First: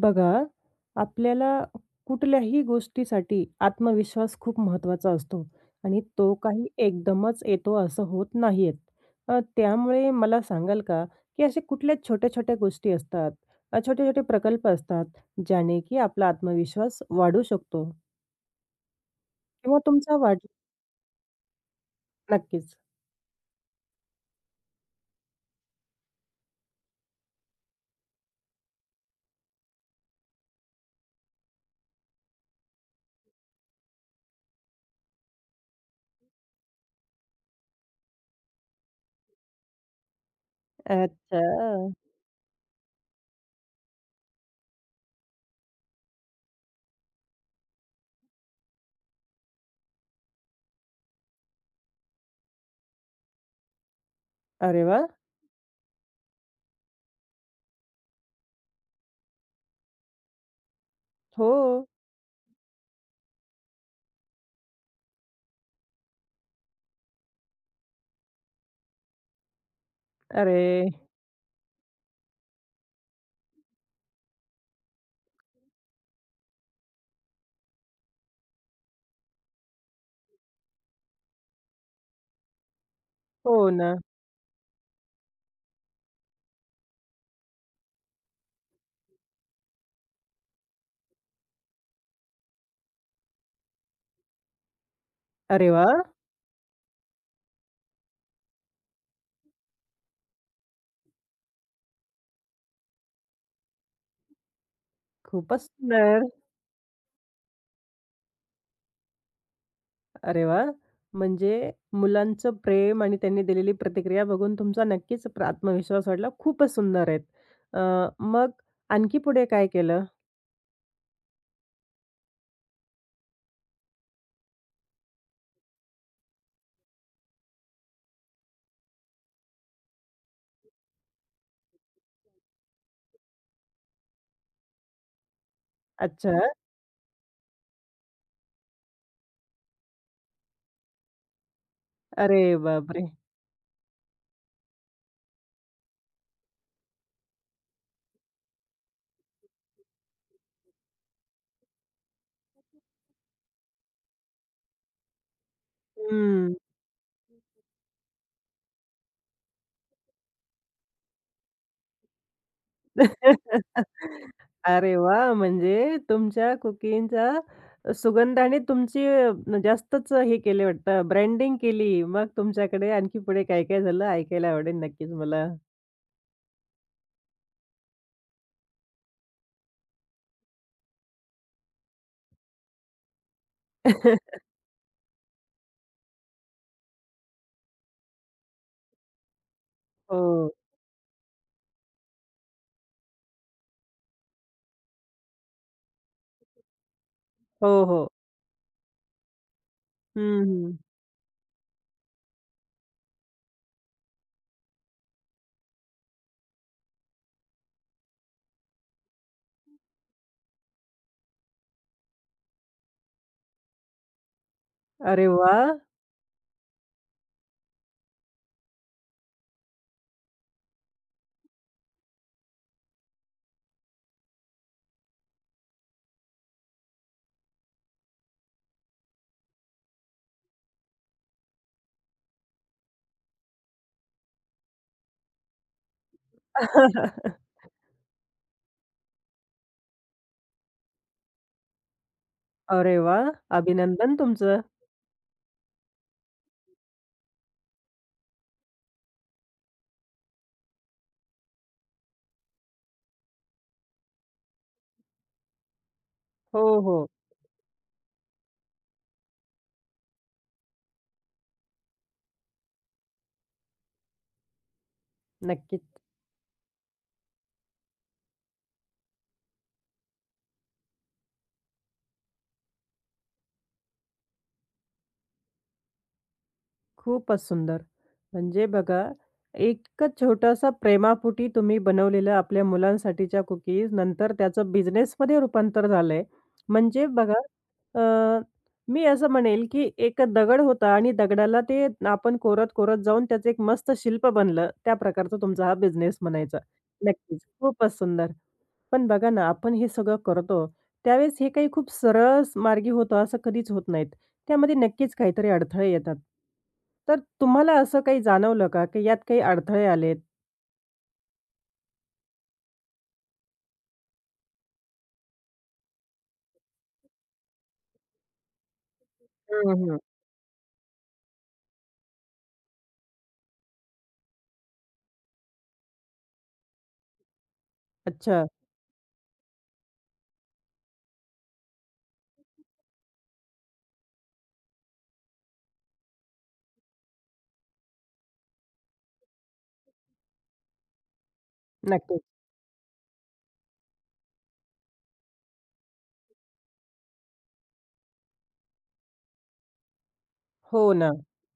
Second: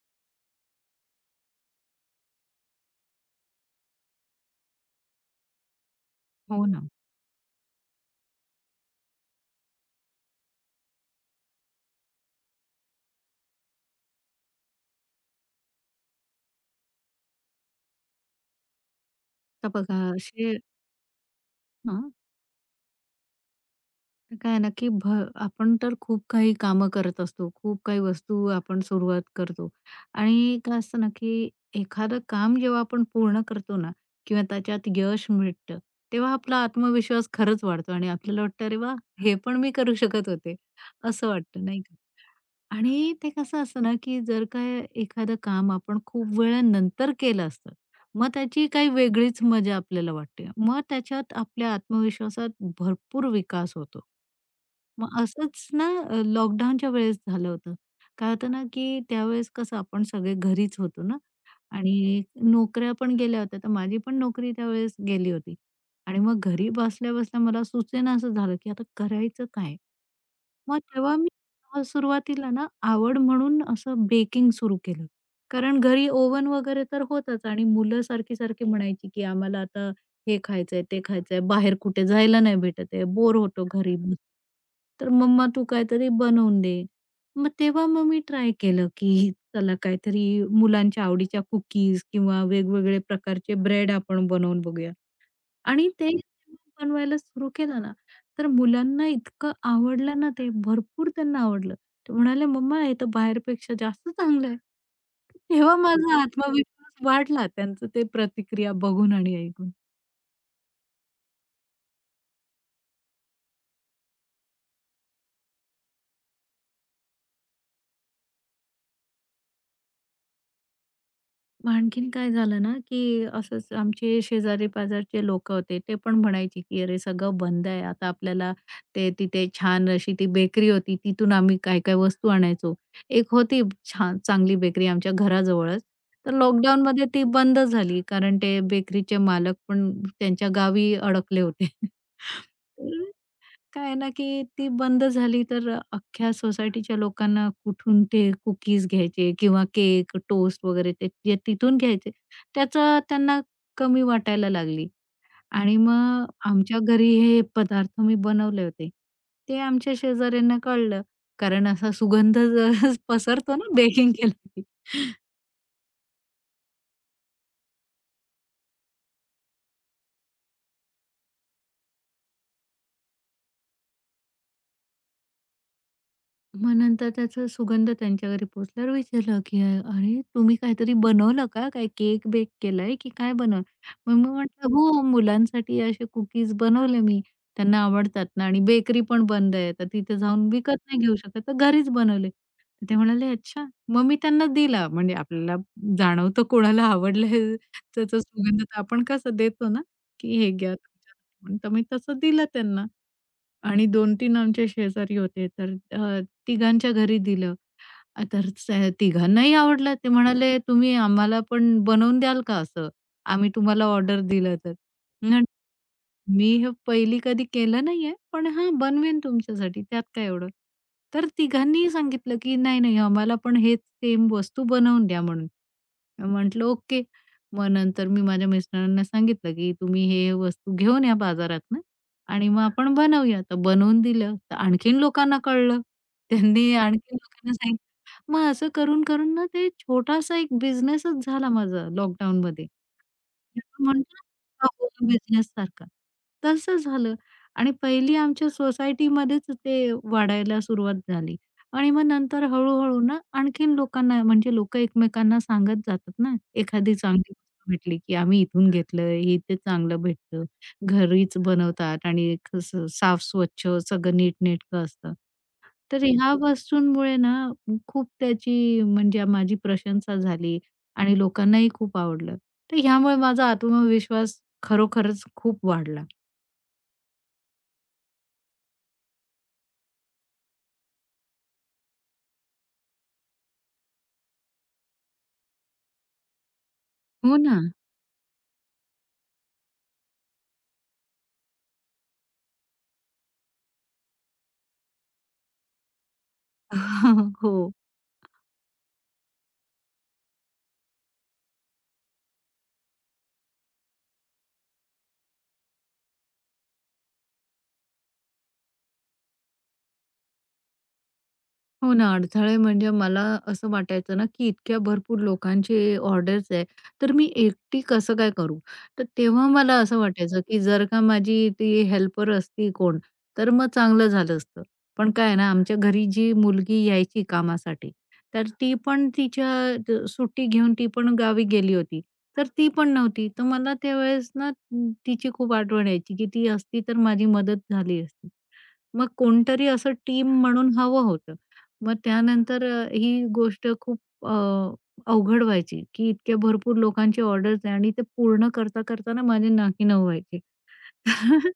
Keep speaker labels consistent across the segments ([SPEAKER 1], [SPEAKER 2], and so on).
[SPEAKER 1] बघा, आपल्याला कुठल्याही गोष्टीसाठी आत्मविश्वास खूप महत्त्वाचा असतो आणि तो
[SPEAKER 2] हो
[SPEAKER 1] काही
[SPEAKER 2] ना.
[SPEAKER 1] एकदमच येतो असं होत नाहीयेत. त्यामुळे मला सांगाल का, की अशा कुठल्या छोट्या-छोट्या गोष्टी असतात, छोटे-छोटे प्रकल्प असतात, ज्याने की आपला आत्मविश्वास वाढू शकतो
[SPEAKER 2] तर
[SPEAKER 1] किंवा
[SPEAKER 2] बघा
[SPEAKER 1] तुमचा वाढ
[SPEAKER 2] असे हां,
[SPEAKER 1] नक्कीच.
[SPEAKER 2] तर काय आहे ना, की भ आपण तर खूप काही कामं करत असतो. खूप काही वस्तू आपण सुरुवात करतो आणि काय असतं ना, की एखादं काम जेव्हा आपण पूर्ण करतो ना किंवा त्याच्यात यश मिळतं, तेव्हा आपला आत्मविश्वास खरंच वाढतो आणि आपल्याला वाटतं, "अरे वाह! हे पण मी करू शकत होते." असं
[SPEAKER 1] अच्छा.
[SPEAKER 2] वाटतं नाही का? आणि ते कसं असतं ना, की जर का एखादं काम आपण खूप वेळानंतर केलं असतं, मग त्याची काही वेगळीच मजा आपल्याला वाटते. मग त्याच्यात आपल्या आत्मविश्वासात भरपूर विकास होतो.
[SPEAKER 1] अरे वाह!
[SPEAKER 2] मग असंच ना लॉकडाऊनच्या वेळेस झालं होतं. काय होतं ना, की त्यावेळेस कसं आपण सगळे घरीच होतो ना
[SPEAKER 1] हो.
[SPEAKER 2] आणि नोकऱ्या पण गेल्या होत्या. तर माझी पण नोकरी त्यावेळेस गेली होती आणि मग घरी बसल्या-बसल्या मला सुचेना असं झालं, की आता करायचं काय? मग
[SPEAKER 1] अरे,
[SPEAKER 2] तेव्हा मी सुरुवातीला ना आवड म्हणून असं बेकिंग सुरू केलं. कारण घरी ओव्हन वगैरे तर होताच आणि मुलं सारखी-सारखी म्हणायची, की "आम्हाला आता हे खायचंय, ते खायचंय, बाहेर कुठे जायला नाही भेटत आहे, बोर
[SPEAKER 1] हो
[SPEAKER 2] होतो
[SPEAKER 1] ना.
[SPEAKER 2] घरी बसून. तर मम्मा तू काहीतरी बनवून दे." मग तेव्हा मी ट्राय केलं, की चला काहीतरी मुलांच्या आवडीच्या कुकीज किंवा वेगवेगळे प्रकारचे ब्रेड आपण बनवून बघूया.
[SPEAKER 1] अरे
[SPEAKER 2] आणि
[SPEAKER 1] वाह!
[SPEAKER 2] ते जेव्हा बनवायला सुरू केलं ना, तर मुलांना इतकं आवडलं ना ते, भरपूर त्यांना आवडलं. ते म्हणाले, "मम्मा हे तर बाहेरपेक्षा जास्त चांगलं आहे."
[SPEAKER 1] खूपच
[SPEAKER 2] तेव्हा माझा
[SPEAKER 1] सुंदर.
[SPEAKER 2] आत्मविश्वास वाढला त्यांचं ते प्रतिक्रिया बघून आणि ऐकून.
[SPEAKER 1] अरे वाह! म्हणजे मुलांचं प्रेम आणि त्यांनी दिलेली प्रतिक्रिया बघून तुमचा नक्कीच आत्मविश्वास वाढला. खूपच सुंदर आहेत. अ, मग आणखी पुढे काय केलं?
[SPEAKER 2] मग आणखीन काय झालं ना, की असंच आमचे शेजारी-पाजारचे लोकं होते. ते पण म्हणायचे, की "अरे, सगळं बंद आहे. आता आपल्याला ते तिथे छान अशी ती बेकरी होती, तिथून आम्ही काय-काय वस्तू आणायचो." एक होती छान चांगली बेकरी आमच्या घराजवळच. तर
[SPEAKER 1] अच्छा.
[SPEAKER 2] लॉकडाऊनमध्ये ती बंद झाली, कारण ते बेकरीचे मालक पण त्यांच्या गावी अडकले होते.
[SPEAKER 1] अरे बापरे!
[SPEAKER 2] काय आहे ना, की ती बंद झाली तर अख्ख्या सोसायटीच्या लोकांना कुठून ते कुकीज घ्यायचे किंवा केक, टोस्ट वगैरे ते जे तिथून घ्यायचे, त्याचं त्यांना कमी वाटायला लागली आणि मग
[SPEAKER 1] हं.
[SPEAKER 2] आमच्या घरी हे पदार्थ मी बनवले होते. ते आमच्या शेजाऱ्यांना कळलं कारण असा सुगंध पसरतो ना बेकिंग केलं की.
[SPEAKER 1] अरे वाह! म्हणजे तुमच्या कुकिंगचा सुगंधाने तुमची जास्तच हे केले वाटतं ब्रँडिंग केली. मग तुमच्याकडे आणखी पुढे काय-काय झालं ऐकायला आवडेल नक्कीच मला.
[SPEAKER 2] मग नंतर त्याचा सुगंध त्यांच्या घरी पोहोचल्यावर विचारलं, की "अरे, तुम्ही काहीतरी बनवलं का? काय केक बेक केलाय की काय बनवलं?" मग मी म्हटलं, "हो, मुलांसाठी असे कुकीज बनवले मी. त्यांना आवडतात ना आणि बेकरी पण बंद आहे, तर तिथे जाऊन
[SPEAKER 1] हो.
[SPEAKER 2] विकत नाही घेऊ शकत, तर घरीच बनवले." तर ते म्हणाले, "अच्छा." मग मी त्यांना दिला. म्हणजे आपल्याला जाणवतं कोणाला आवडलं
[SPEAKER 1] हो, हो.
[SPEAKER 2] त्याचा सुगंध तर आपण कसं देतो ना, की
[SPEAKER 1] हं,
[SPEAKER 2] "हे घ्या
[SPEAKER 1] हं.
[SPEAKER 2] तुमच्यासाठी." म्हणून. तर मी तसं दिलं त्यांना. आणि 2-3 आमचे शेजारी होते. तर तिघांच्या घरी दिलं. अ, तर स तिघांनाही आवडलं. ते म्हणाले, "तुम्ही आम्हाला पण बनवून द्याल का असं? आम्ही तुम्हाला ऑर्डर दिलं तर."
[SPEAKER 1] अरे वाह!
[SPEAKER 2] मी हे पहिली कधी केलं नाहीये, पण हां, बनवेन तुमच्यासाठी त्यात काय एवढं. तर तिघांनीही सांगितलं, की "नाही, नाही आम्हाला पण हे सेम वस्तू बनवून द्या" म्हणून. म्हटलं, "ओके." मग नंतर मी माझ्या मिस्टरांना सांगितलं, की "तुम्ही हे वस्तू घेऊन या बाजारातनं आणि मग आपण बनवूया." तर बनवून दिलं. तर आणखीन लोकांना कळलं. त्यांनी आणखीन लोकांना सांगितलं. मग असं करून-करून ना ते छोटासा एक बिझनेसच झाला माझा लॉकडाऊनमध्ये.
[SPEAKER 1] अरे वाह!
[SPEAKER 2] आपण
[SPEAKER 1] अभिनंदन
[SPEAKER 2] म्हणतो
[SPEAKER 1] तुमचं.
[SPEAKER 2] ना होम बिझनेससारखा. तसं झालं आणि पहिली आमच्या सोसायटीमध्येच ते वाढायला सुरुवात झाली आणि मग नंतर हळू-हळू ना आणखीन लोकांना म्हणजे लोकं एकमेकांना सांगत जातात ना,
[SPEAKER 1] हो,
[SPEAKER 2] एखादी
[SPEAKER 1] हो.
[SPEAKER 2] चांगली गोष्ट भेटली, की आम्ही इथून घेतलं, हे इथे चांगलं भेटतं. घरीच बनवतात आणि कसं साफ स्वच्छ सगळं नीटनेटकं असतं.
[SPEAKER 1] नक्कीच.
[SPEAKER 2] तर ह्या वस्तूंमुळे ना खूप त्याची म्हणजे माझी प्रशंसा झाली आणि लोकांनाही खूप आवडलं. तर ह्यामुळे माझा आत्मविश्वास खरोखरच खूप वाढला.
[SPEAKER 1] खूपच सुंदर. म्हणजे बघा, एक छोटासा प्रेमापुटी तुम्ही बनवलेलं आपल्या मुलांसाठीच्या कुकीज नंतर त्याचं बिझनेसमध्ये रूपांतर झालंय. म्हणजे बघा
[SPEAKER 2] हो ना.
[SPEAKER 1] अ, मी असं म्हणेल, की एक दगड होता आणि दगडाला ते आपण कोरत-कोरत जाऊन त्याचं एक मस्त शिल्प बनलं. त्या प्रकारचा तुमचा हा बिझनेस म्हणायचा. नक्कीच.
[SPEAKER 2] हो.
[SPEAKER 1] खूपच सुंदर. पण बघा ना, आपण हे सगळं करतो, त्यावेळेस हे काही खूप सरळ मार्गी होतं असं कधीच होत नाहीत. त्यामध्ये नक्कीच काहीतरी अडथळे येतात. तर तुम्हाला असं काही जाणवलं का, की यात काही अडथळे आलेत?
[SPEAKER 2] हो ना, अडथळे म्हणजे मला असं वाटायचं ना, की इतक्या भरपूर लोकांचे ऑर्डर्स आहे, तर मी एकटी कसं काय करू? तर तेव्हा
[SPEAKER 1] हं,
[SPEAKER 2] मला
[SPEAKER 1] हं.
[SPEAKER 2] असं वाटायचं, की जर का माझी ती हेल्पर असती कोण, तर मग चांगलं झालं असतं. पण काय आहे ना, आमच्या घरी जी मुलगी यायची कामासाठी,
[SPEAKER 1] अच्छा.
[SPEAKER 2] तर ती पण तिच्या सुट्टी घेऊन ती पण गावी गेली होती. तर ती पण नव्हती. तर मला त्यावेळेस ना तिची खूप आठवण यायची, की ती असती तर माझी मदत झाली असती. मग कोणतरी असं टीम म्हणून हवं होतं. मग
[SPEAKER 1] नक्कीच.
[SPEAKER 2] त्यानंतर ही गोष्ट खूप अ, अवघड व्हायची, की इतक्या भरपूर लोकांची ऑर्डर्स आहे आणि ते पूर्ण करता करताना माझे नाकीनऊ व्हायचे.
[SPEAKER 1] हो ना.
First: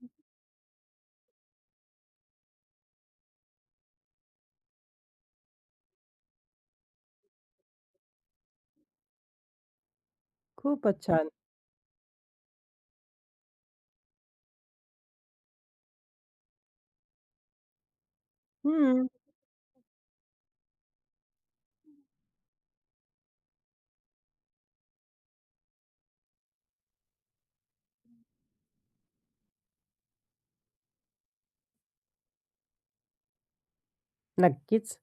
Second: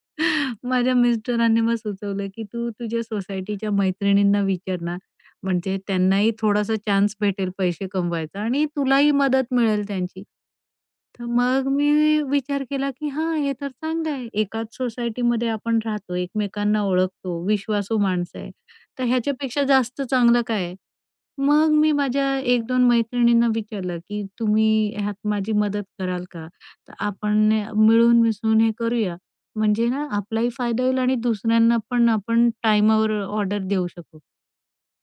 [SPEAKER 2] माझ्या मिस्टरांनी मग सुचवलं, की "तू तुझ्या सोसायटीच्या मैत्रिणींना विचार ना, म्हणजे त्यांनाही थोडासा चान्स भेटेल पैसे कमवायचा आणि तुलाही मदत मिळेल त्यांची."
[SPEAKER 1] खूपच
[SPEAKER 2] तर
[SPEAKER 1] छान.
[SPEAKER 2] मग मी विचार केला, की हां, हे तर चांगलं आहे. एकाच सोसायटीमध्ये आपण राहतो, एकमेकांना ओळखतो, विश्वासू माणसं आहे. तर
[SPEAKER 1] हं.
[SPEAKER 2] ह्याच्यापेक्षा जास्त चांगलं काय आहे? मग मी माझ्या 1-2 मैत्रिणींना विचारलं, की "तुम्ही ह्यात माझी मदत कराल का? तर आपण मिळून मिसळून हे करूया. म्हणजे ना आपलाही फायदा होईल आणि दुसऱ्यांना पण आपण टाईमावर ऑर्डर देऊ शकू."
[SPEAKER 1] नक्कीच.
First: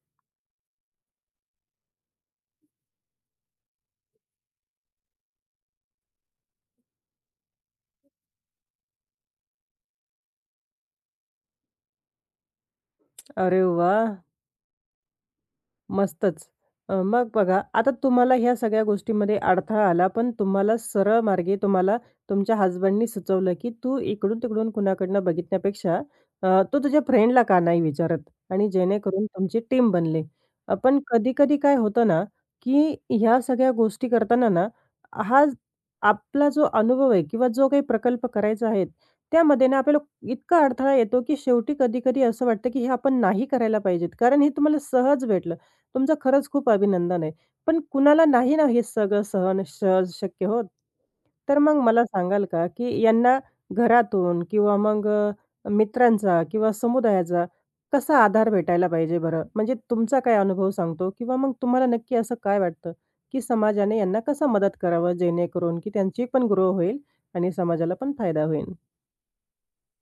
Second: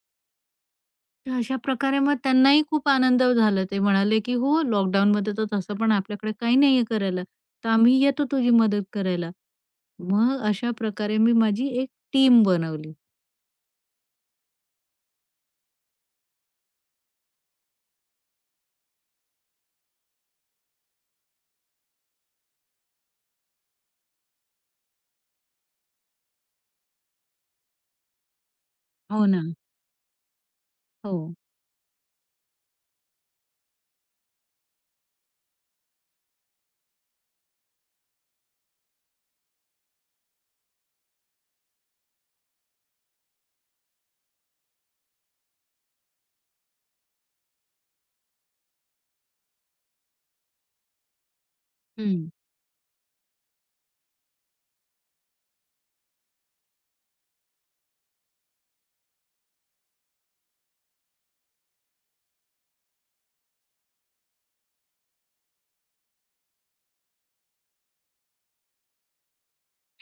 [SPEAKER 2] तर अशा प्रकारे मग त्यांनाही खूप आनंद झाला. ते म्हणाले, की "हो, लॉकडाऊनमध्ये तर तसं पण आपल्याकडे काही नाहीये करायला. तर आम्ही येतो तुझी मदत करायला." मग अशा प्रकारे मी माझी एक टीम बनवली.
[SPEAKER 1] अरे वाह! मस्तच. मग बघा, आता तुम्हाला ह्या सगळ्या गोष्टीमध्ये अडथळा आला, पण तुम्हाला सरळ मार्गे तुम्हाला तुमच्या हसबंडनी सुचवलं, की "तू इकडून-तिकडून कुणाकडनं बघितण्यापेक्षा तू तुझ्या फ्रेंडला का नाही विचारत?" आणि जेणेकरून
[SPEAKER 2] हो ना.
[SPEAKER 1] तुमची टीम बनली. पण
[SPEAKER 2] हो.
[SPEAKER 1] कधी-कधी काय होतं ना, की ह्या सगळ्या गोष्टी करताना ना, हा ज- आपला जो अनुभव आहे किंवा जो काही प्रकल्प करायचा आहे, त्यामध्ये ना आपल्याला इतका अडथळा येतो, की शेवटी कधी-कधी असं वाटतं, की हे आपण नाही करायला पाहिजेत. कारण हे तुम्हाला सहज भेटलं. तुमचं खरंच खूप अभिनंदन आहे. पण कुणाला नाही ना हे सगळं सहन सहज शक्य होत. तर मग मला
[SPEAKER 2] हं.
[SPEAKER 1] सांगाल का, की यांना घरातून किंवा मग मित्रांचा किंवा समुदायाचा कसा आधार भेटायला पाहिजे बरं? म्हणजे तुमचा काय अनुभव सांगतो किंवा मग तुम्हाला नक्की असं काय वाटतं, की समाजाने यांना कसं मदत करावं जेणेकरून की त्यांची पण ग्रो होईल आणि समाजाला पण फायदा होईल?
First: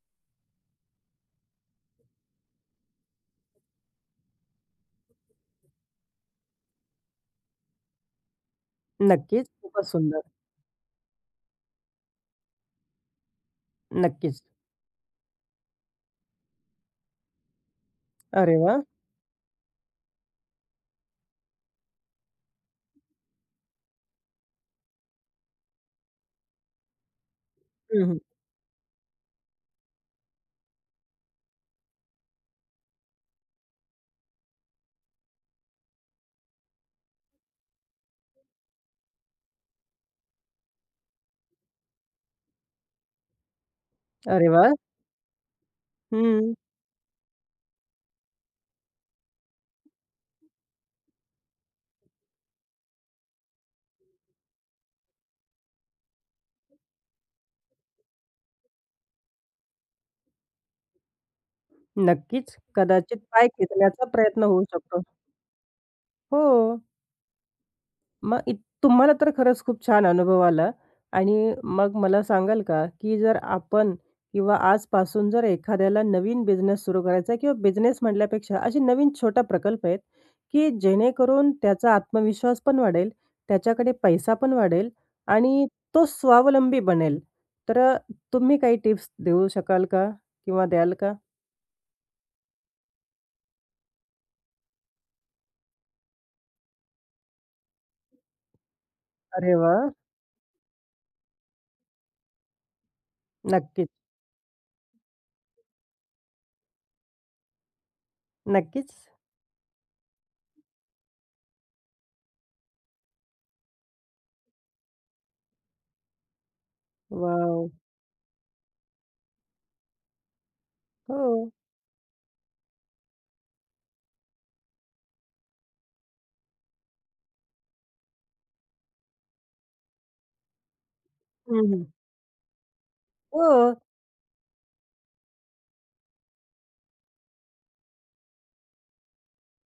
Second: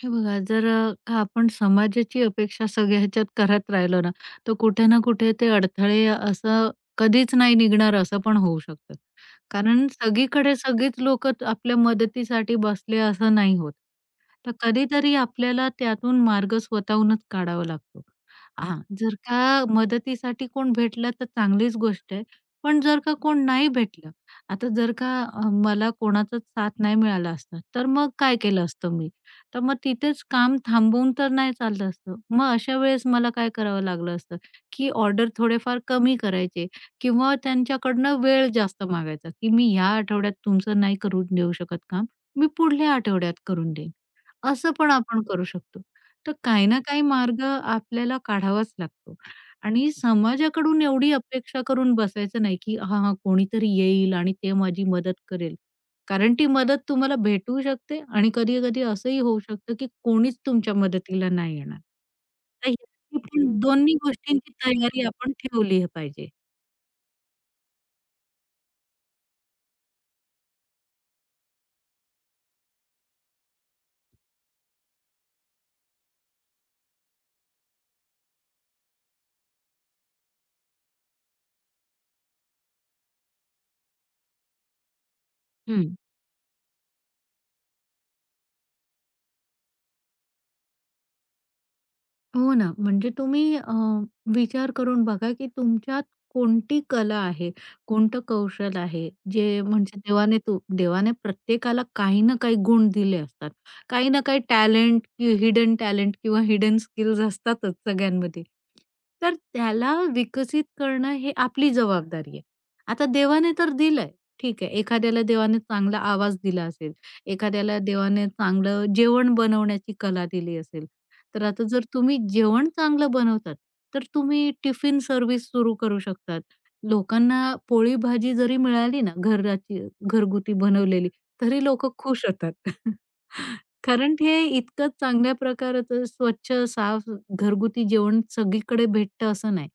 [SPEAKER 2] हे बघा, जर का आपण समाजाची अपेक्षा सगळ्या ह्याच्यात करत राहिलो ना, तर कुठे ना कुठे ते अडथळे असं कधीच नाही निघणार असं पण होऊ शकतं.
[SPEAKER 1] नक्कीच. खूपच
[SPEAKER 2] कारण
[SPEAKER 1] सुंदर.
[SPEAKER 2] सगळीकडे सगळीच लोकं आपल्या मदतीसाठी बसले असं नाही होत.
[SPEAKER 1] नक्कीच.
[SPEAKER 2] तर कधीतरी आपल्याला त्यातून मार्ग स्वतःहूनच काढावा लागतो.
[SPEAKER 1] अरे
[SPEAKER 2] हां,
[SPEAKER 1] वाह!
[SPEAKER 2] जर का मदतीसाठी कोण भेटलं तर चांगलीच गोष्ट आहे. पण जर का कोण नाही भेटलं, आता जर का मला कोणाचाच साथ नाही मिळाला असता, तर
[SPEAKER 1] हं,
[SPEAKER 2] मग
[SPEAKER 1] हं.
[SPEAKER 2] काय केलं असतं मी? तर मग तिथेच काम थांबवून तर नाही चाललं असतं. मग अशा वेळेस मला काय करावं लागलं असतं, की ऑर्डर थोडेफार कमी करायचे किंवा त्यांच्याकडनं वेळ जास्त मागायचा, की "मी ह्या आठवड्यात तुमचं नाही करून देऊ शकत काम, मी पुढल्या आठवड्यात करून देईन."
[SPEAKER 1] अरे
[SPEAKER 2] असं
[SPEAKER 1] वाह!
[SPEAKER 2] पण आपण करू शकतो. तर
[SPEAKER 1] हं.
[SPEAKER 2] काही ना काही मार्ग आपल्याला काढावाच लागतो आणि समाजाकडून एवढी अपेक्षा करून बसायचं नाही, की हां, हां, कोणीतरी येईल आणि ते माझी मदत करेल. कारण ती मदत तुम्हाला भेटू शकते आणि कधी-कधी असंही होऊ शकतं, की कोणीच तुमच्या मदतीला नाही येणार.
[SPEAKER 1] नक्कीच.
[SPEAKER 2] तर ह्याची
[SPEAKER 1] कदाचित पाय
[SPEAKER 2] पण दोन्ही
[SPEAKER 1] खेचण्याचा प्रयत्न
[SPEAKER 2] गोष्टींची
[SPEAKER 1] होऊ शकतो.
[SPEAKER 2] तयारी आपण ठेवली पाहिजे.
[SPEAKER 1] हो. मग इत तुम्हाला तर खरंच खूप छान अनुभव आला आणि मग मला सांगाल का, की जर आपण किंवा आजपासून जर एखाद्याला नवीन बिझनेस सुरू करायचा आहे किंवा बिझनेस म्हटल्यापेक्षा असे नवीन छोटा प्रकल्प आहेत, की जेणेकरून त्याचा आत्मविश्वास पण वाढेल, त्याच्याकडे पैसा पण वाढेल आणि
[SPEAKER 2] हं.
[SPEAKER 1] तो स्वावलंबी बनेल. तर तुम्ही काही टिप्स देऊ शकाल का? किंवा द्याल का?
[SPEAKER 2] हो ना, म्हणजे तुम्ही विचार करून बघा, की तुमच्यात कोणती कला आहे, कोणतं कौशल आहे,
[SPEAKER 1] अरे
[SPEAKER 2] जे
[SPEAKER 1] वाह!
[SPEAKER 2] म्हणजे देवाने प्रत्येकाला काही ना काही गुण दिले असतात.
[SPEAKER 1] नक्कीच,
[SPEAKER 2] काही ना काही टॅलेंट, हिडन टॅलेंट किंवा हिडन स्किल्स असतातच सगळ्यांमध्ये.
[SPEAKER 1] नक्कीच.
[SPEAKER 2] तर त्याला विकसित करणं हे आपली जबाबदारी आहे. आता देवाने तर दिलंय, ठीक आहे. एखाद्याला देवाने चांगला आवाज दिला असेल,
[SPEAKER 1] वॉव!
[SPEAKER 2] एखाद्याला देवाने चांगलं जेवण बनवण्याची कला दिली असेल, तर
[SPEAKER 1] हो.
[SPEAKER 2] आता जर तुम्ही जेवण चांगलं बनवतात, तर तुम्ही टिफिन सर्व्हिस सुरू करू शकतात. लोकांना पोळी भाजी जरी मिळाली ना घराची घरगुती बनवलेली, तरी
[SPEAKER 1] हं, हं.
[SPEAKER 2] लोकं खुश होतात.
[SPEAKER 1] हो,
[SPEAKER 2] कारण हे इतकं चांगल्या प्रकारचं स्वच्छ, साफ घरगुती जेवण सगळीकडे भेटतं असं नाही.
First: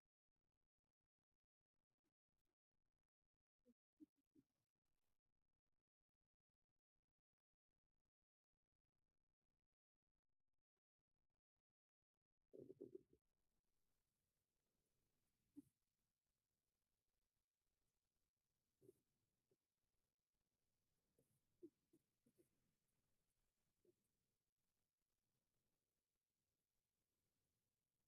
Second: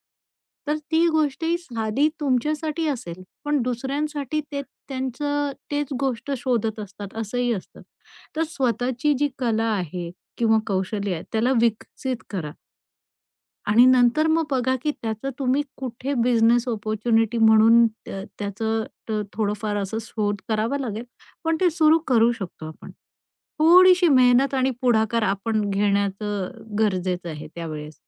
[SPEAKER 2] तर ती गोष्ट ही साधी तुमच्यासाठी असेल, पण दुसऱ्यांसाठी ते त्यांचं तेच गोष्ट शोधत असतात असंही असतं. तर स्वतःची जी कला आहे किंवा कौशल्य आहे त्याला विकसित करा आणि नंतर मग बघा की त्याचं तुम्ही कुठे बिझनेस अपॉर्च्युनिटी म्हणून त्याचं थोडंफार असं शोध करावा लागेल पण ते सुरू करू शकतो आपण थोडीशी मेहनत आणि पुढाकार आपण घेण्याचं गरजेचं आहे त्यावेळेस.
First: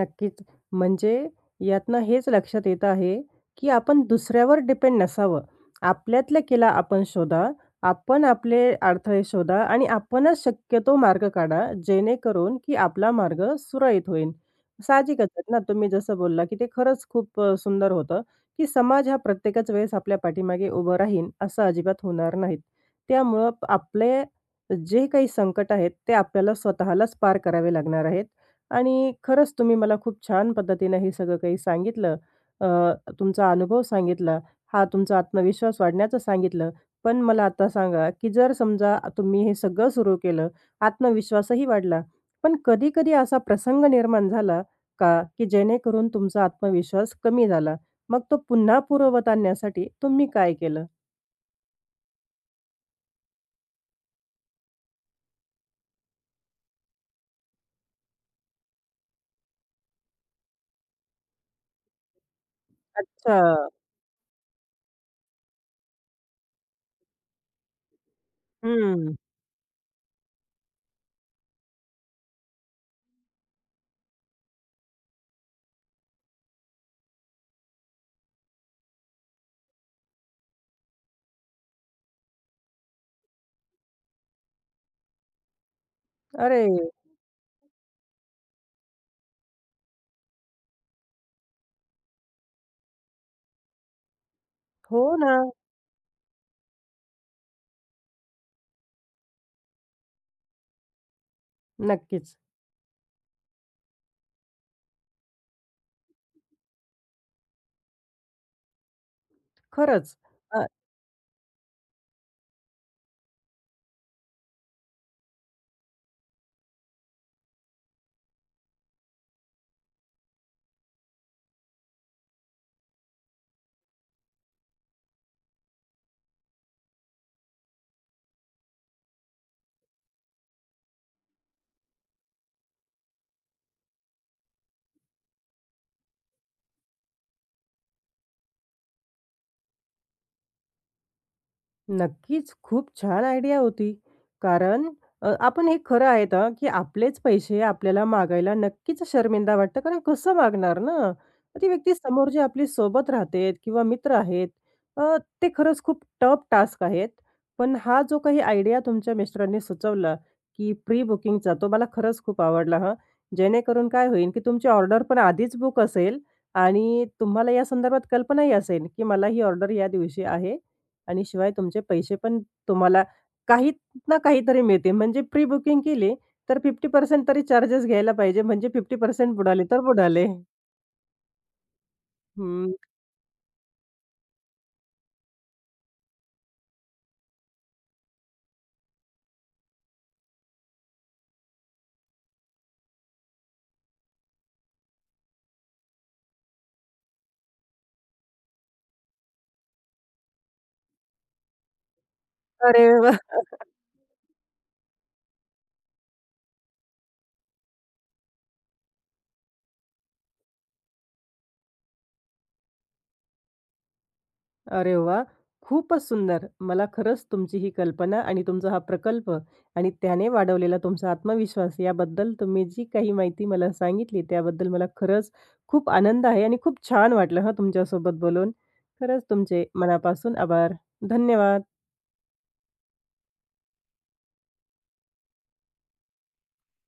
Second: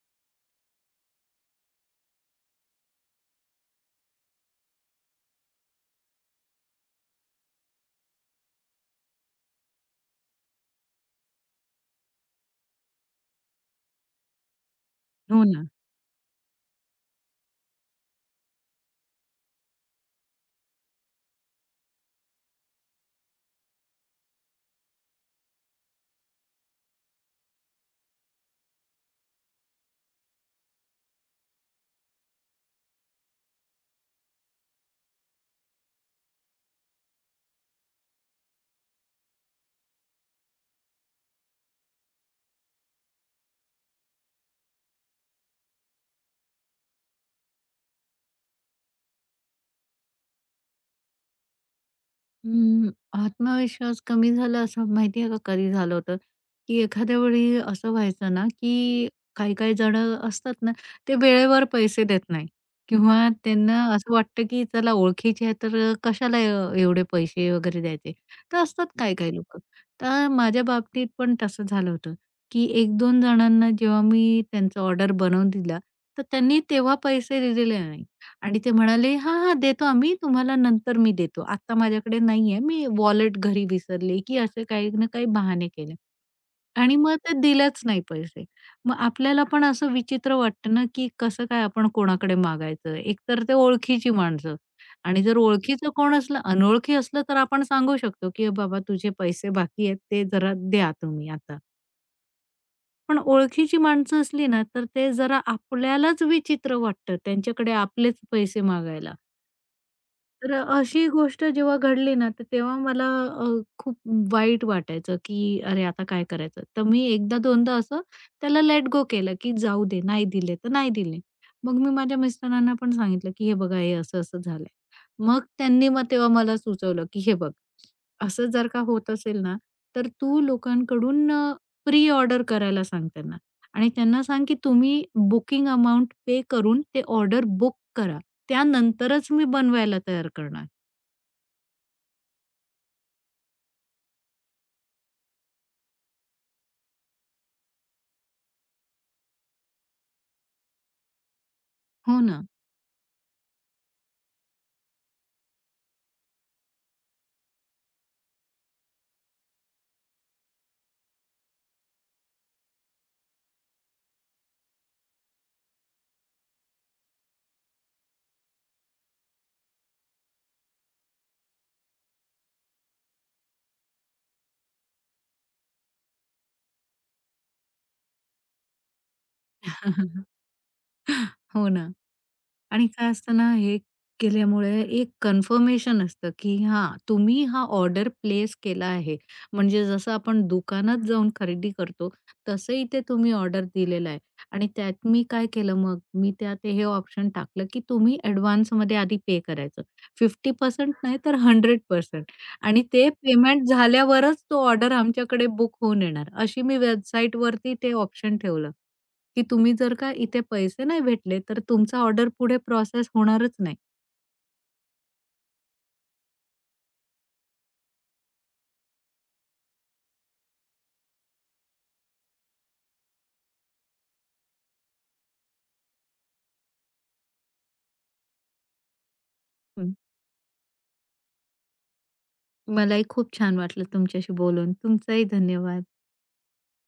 [SPEAKER 1] नक्कीच. म्हणजे यातनं हेच लक्षात येत आहे, की आपण दुसऱ्यावर डिपेंड नसावं. आपल्यातल्या केला आपण शोधा, आपण आपले अडथळे शोधा आणि आपणच शक्यतो मार्ग काढा, जेणेकरून की आपला मार्ग सुरळीत होईल. साहजिकच
[SPEAKER 2] हो
[SPEAKER 1] आहे ना,
[SPEAKER 2] ना.
[SPEAKER 1] तुम्ही जसं बोलला, की ते खरंच खूप सुंदर होतं, की समाज हा प्रत्येकच वेळेस आपल्या पाठीमागे उभं राहील, असं अजिबात होणार नाहीत. त्यामुळं आपले जे काही संकट आहेत, ते आपल्याला स्वतःलाच पार करावे लागणार आहेत. आणि खरंच तुम्ही मला खूप छान पद्धतीनं हे सगळं काही सांगितलं. अ, तुमचा अनुभव सांगितला. हा तुमचा आत्मविश्वास वाढण्याचं सांगितलं. पण मला आता सांगा, की जर समजा तुम्ही हे सगळं सुरू केलं, आत्मविश्वासही वाढला. पण कधी-कधी असा प्रसंग निर्माण झाला का, की जेणेकरून तुमचा आत्मविश्वास कमी झाला? मग तो पुन्हा पूर्ववत आणण्यासाठी तुम्ही काय केलं?
[SPEAKER 2] अं, आत्मविश्वास कमी झाला असं माहिती आहे का कधी झालं होतं, की एखाद्या वेळी असं व्हायचं ना, की काही-काही जणं असतात ना, ते वेळेवर पैसे देत नाही हं. किंवा
[SPEAKER 1] अच्छा.
[SPEAKER 2] त्यांना असं वाटतं, की चला ओळखीचे आहे तर कशाला एवढे पैसे वगैरे द्यायचे. तर असतात
[SPEAKER 1] हं.
[SPEAKER 2] काही-काही लोकं. तर माझ्या बाबतीत पण तसं झालं होतं, की 1-2 जणांना जेव्हा मी त्यांचा ऑर्डर बनवून दिला, तर त्यांनी तेव्हा पैसे दिलेले नाही. आणि ते म्हणाले, "हां, हां, देतो आम्ही. तुम्हाला नंतर मी देतो. आत्ता माझ्याकडे नाहीये. मी वॉलेट घरी विसरले," की असे काही ना काही बहाने केले
[SPEAKER 1] अरे!
[SPEAKER 2] आणि मग ते दिलेच नाही पैसे. मग आपल्याला पण असं विचित्र वाटतं ना, की कसं काय आपण कोणाकडे मागायचं? एकतर ते ओळखीची माणसं
[SPEAKER 1] हो
[SPEAKER 2] आणि
[SPEAKER 1] ना.
[SPEAKER 2] जर ओळखीचं कोण असलं, अनोळखी असलं तर आपण सांगू शकतो, की "बाबा तुझे पैसे बाकी आहेत, ते जरा द्या तुम्ही आता."
[SPEAKER 1] नक्कीच.
[SPEAKER 2] पण ओळखीची माणसं असली ना, तर ते जरा आपल्यालाच विचित्र वाटतं त्यांच्याकडे आपलेच पैसे मागायला.
[SPEAKER 1] खरंच.
[SPEAKER 2] तर अशी गोष्ट जेव्हा घडली ना, तर तेव्हा मला अ, खूप वाईट वाटायचं, की "अरे, आता काय करायचं?" तर मी एकदा दोनदा असं त्याला लेट गो केलं, की "जाऊ दे, नाही दिले तर नाही दिले." मग मी माझ्या मिस्टरांना पण सांगितलं, की "हे बघा, हे असं-असं झालंय." मग त्यांनी तेव्हा मला सुचवलं, की "हे बघ, असं जर का होत असेल ना, तर तू लोकांकडून प्री ऑर्डर करायला सांग त्यांना आणि त्यांना सांग, की तुम्ही बुकिंग अमाउंट पे करून ते ऑर्डर बुक करा." त्यानंतरच मी बनवायला तयार करणार.
[SPEAKER 1] नक्कीच, खूप छान आयडिया होती. कारण आपण हे खरं आहेत हां, की आपलेच पैसे आपल्याला मागायला नक्कीच शर्मिंदा वाटतं. कारण कसं मागणार ना? ती व्यक्ती
[SPEAKER 2] हो
[SPEAKER 1] समोर जी
[SPEAKER 2] ना.
[SPEAKER 1] आपली सोबत राहते किंवा मित्र आहेत, अ, ते खरंच खूप टफ टास्क आहेत. पण हा जो काही आयडिया तुमच्या मिस्टरांनी सुचवला, की प्री बुकिंगचा, तो मला खरंच खूप आवडला हां. जेणेकरून काय होईल, की तुमची ऑर्डर पण आधीच बुक असेल आणि तुम्हाला या संदर्भात कल्पनाही असेल, की मला ही ऑर्डर या दिवशी आहे आणि शिवाय तुमचे पैसे पण तुम्हाला काही ना काहीतरी मिळतील. म्हणजे प्री बुकिंग केली तर 50% तरी चार्जेस घ्यायला पाहिजे. म्हणजे 50% बुडाले तर बुडाले.
[SPEAKER 2] हो ना.
[SPEAKER 1] हं.
[SPEAKER 2] आणि काय असतं ना, हे केल्यामुळे एक कन्फर्मेशन असतं, की हां, तुम्ही हा ऑर्डर प्लेस केला आहे. म्हणजे जसं आपण दुकानात जाऊन खरेदी करतो, तसं इथे तुम्ही ऑर्डर दिलेलं आहे. आणि त्यात मी काय केलं मग, मी त्यात हे ऑप्शन टाकलं, की तुम्ही ॲडव्हान्समध्ये आधी पे करायचं. 50% नाही तर 100% आणि
[SPEAKER 1] अरे
[SPEAKER 2] ते
[SPEAKER 1] वा,
[SPEAKER 2] पेमेंट झाल्यावरच तो ऑर्डर आमच्याकडे बुक होऊन येणार. अशी मी वेबसाईटवरती ते ऑप्शन ठेवलं. की तुम्ही जर का इथे पैसे नाही भेटले, तर तुमचा ऑर्डर पुढे प्रोसेस होणारच नाही.
[SPEAKER 1] अरे वाह! खूपच सुंदर. मला खरंच तुमची ही कल्पना आणि तुमचा हा प्रकल्प आणि त्याने वाढवलेला तुमचा आत्मविश्वास याबद्दल तुम्ही जी काही माहिती मला सांगितली त्याबद्दल मला खरंच खूप आनंद आहे आणि खूप छान वाटलं हं तुमच्यासोबत बोलून. खरंच तुमचे
[SPEAKER 2] हं.
[SPEAKER 1] मनापासून आभार. धन्यवाद.
[SPEAKER 2] मलाही खूप छान वाटलं तुमच्याशी बोलून. तुमचाही धन्यवाद.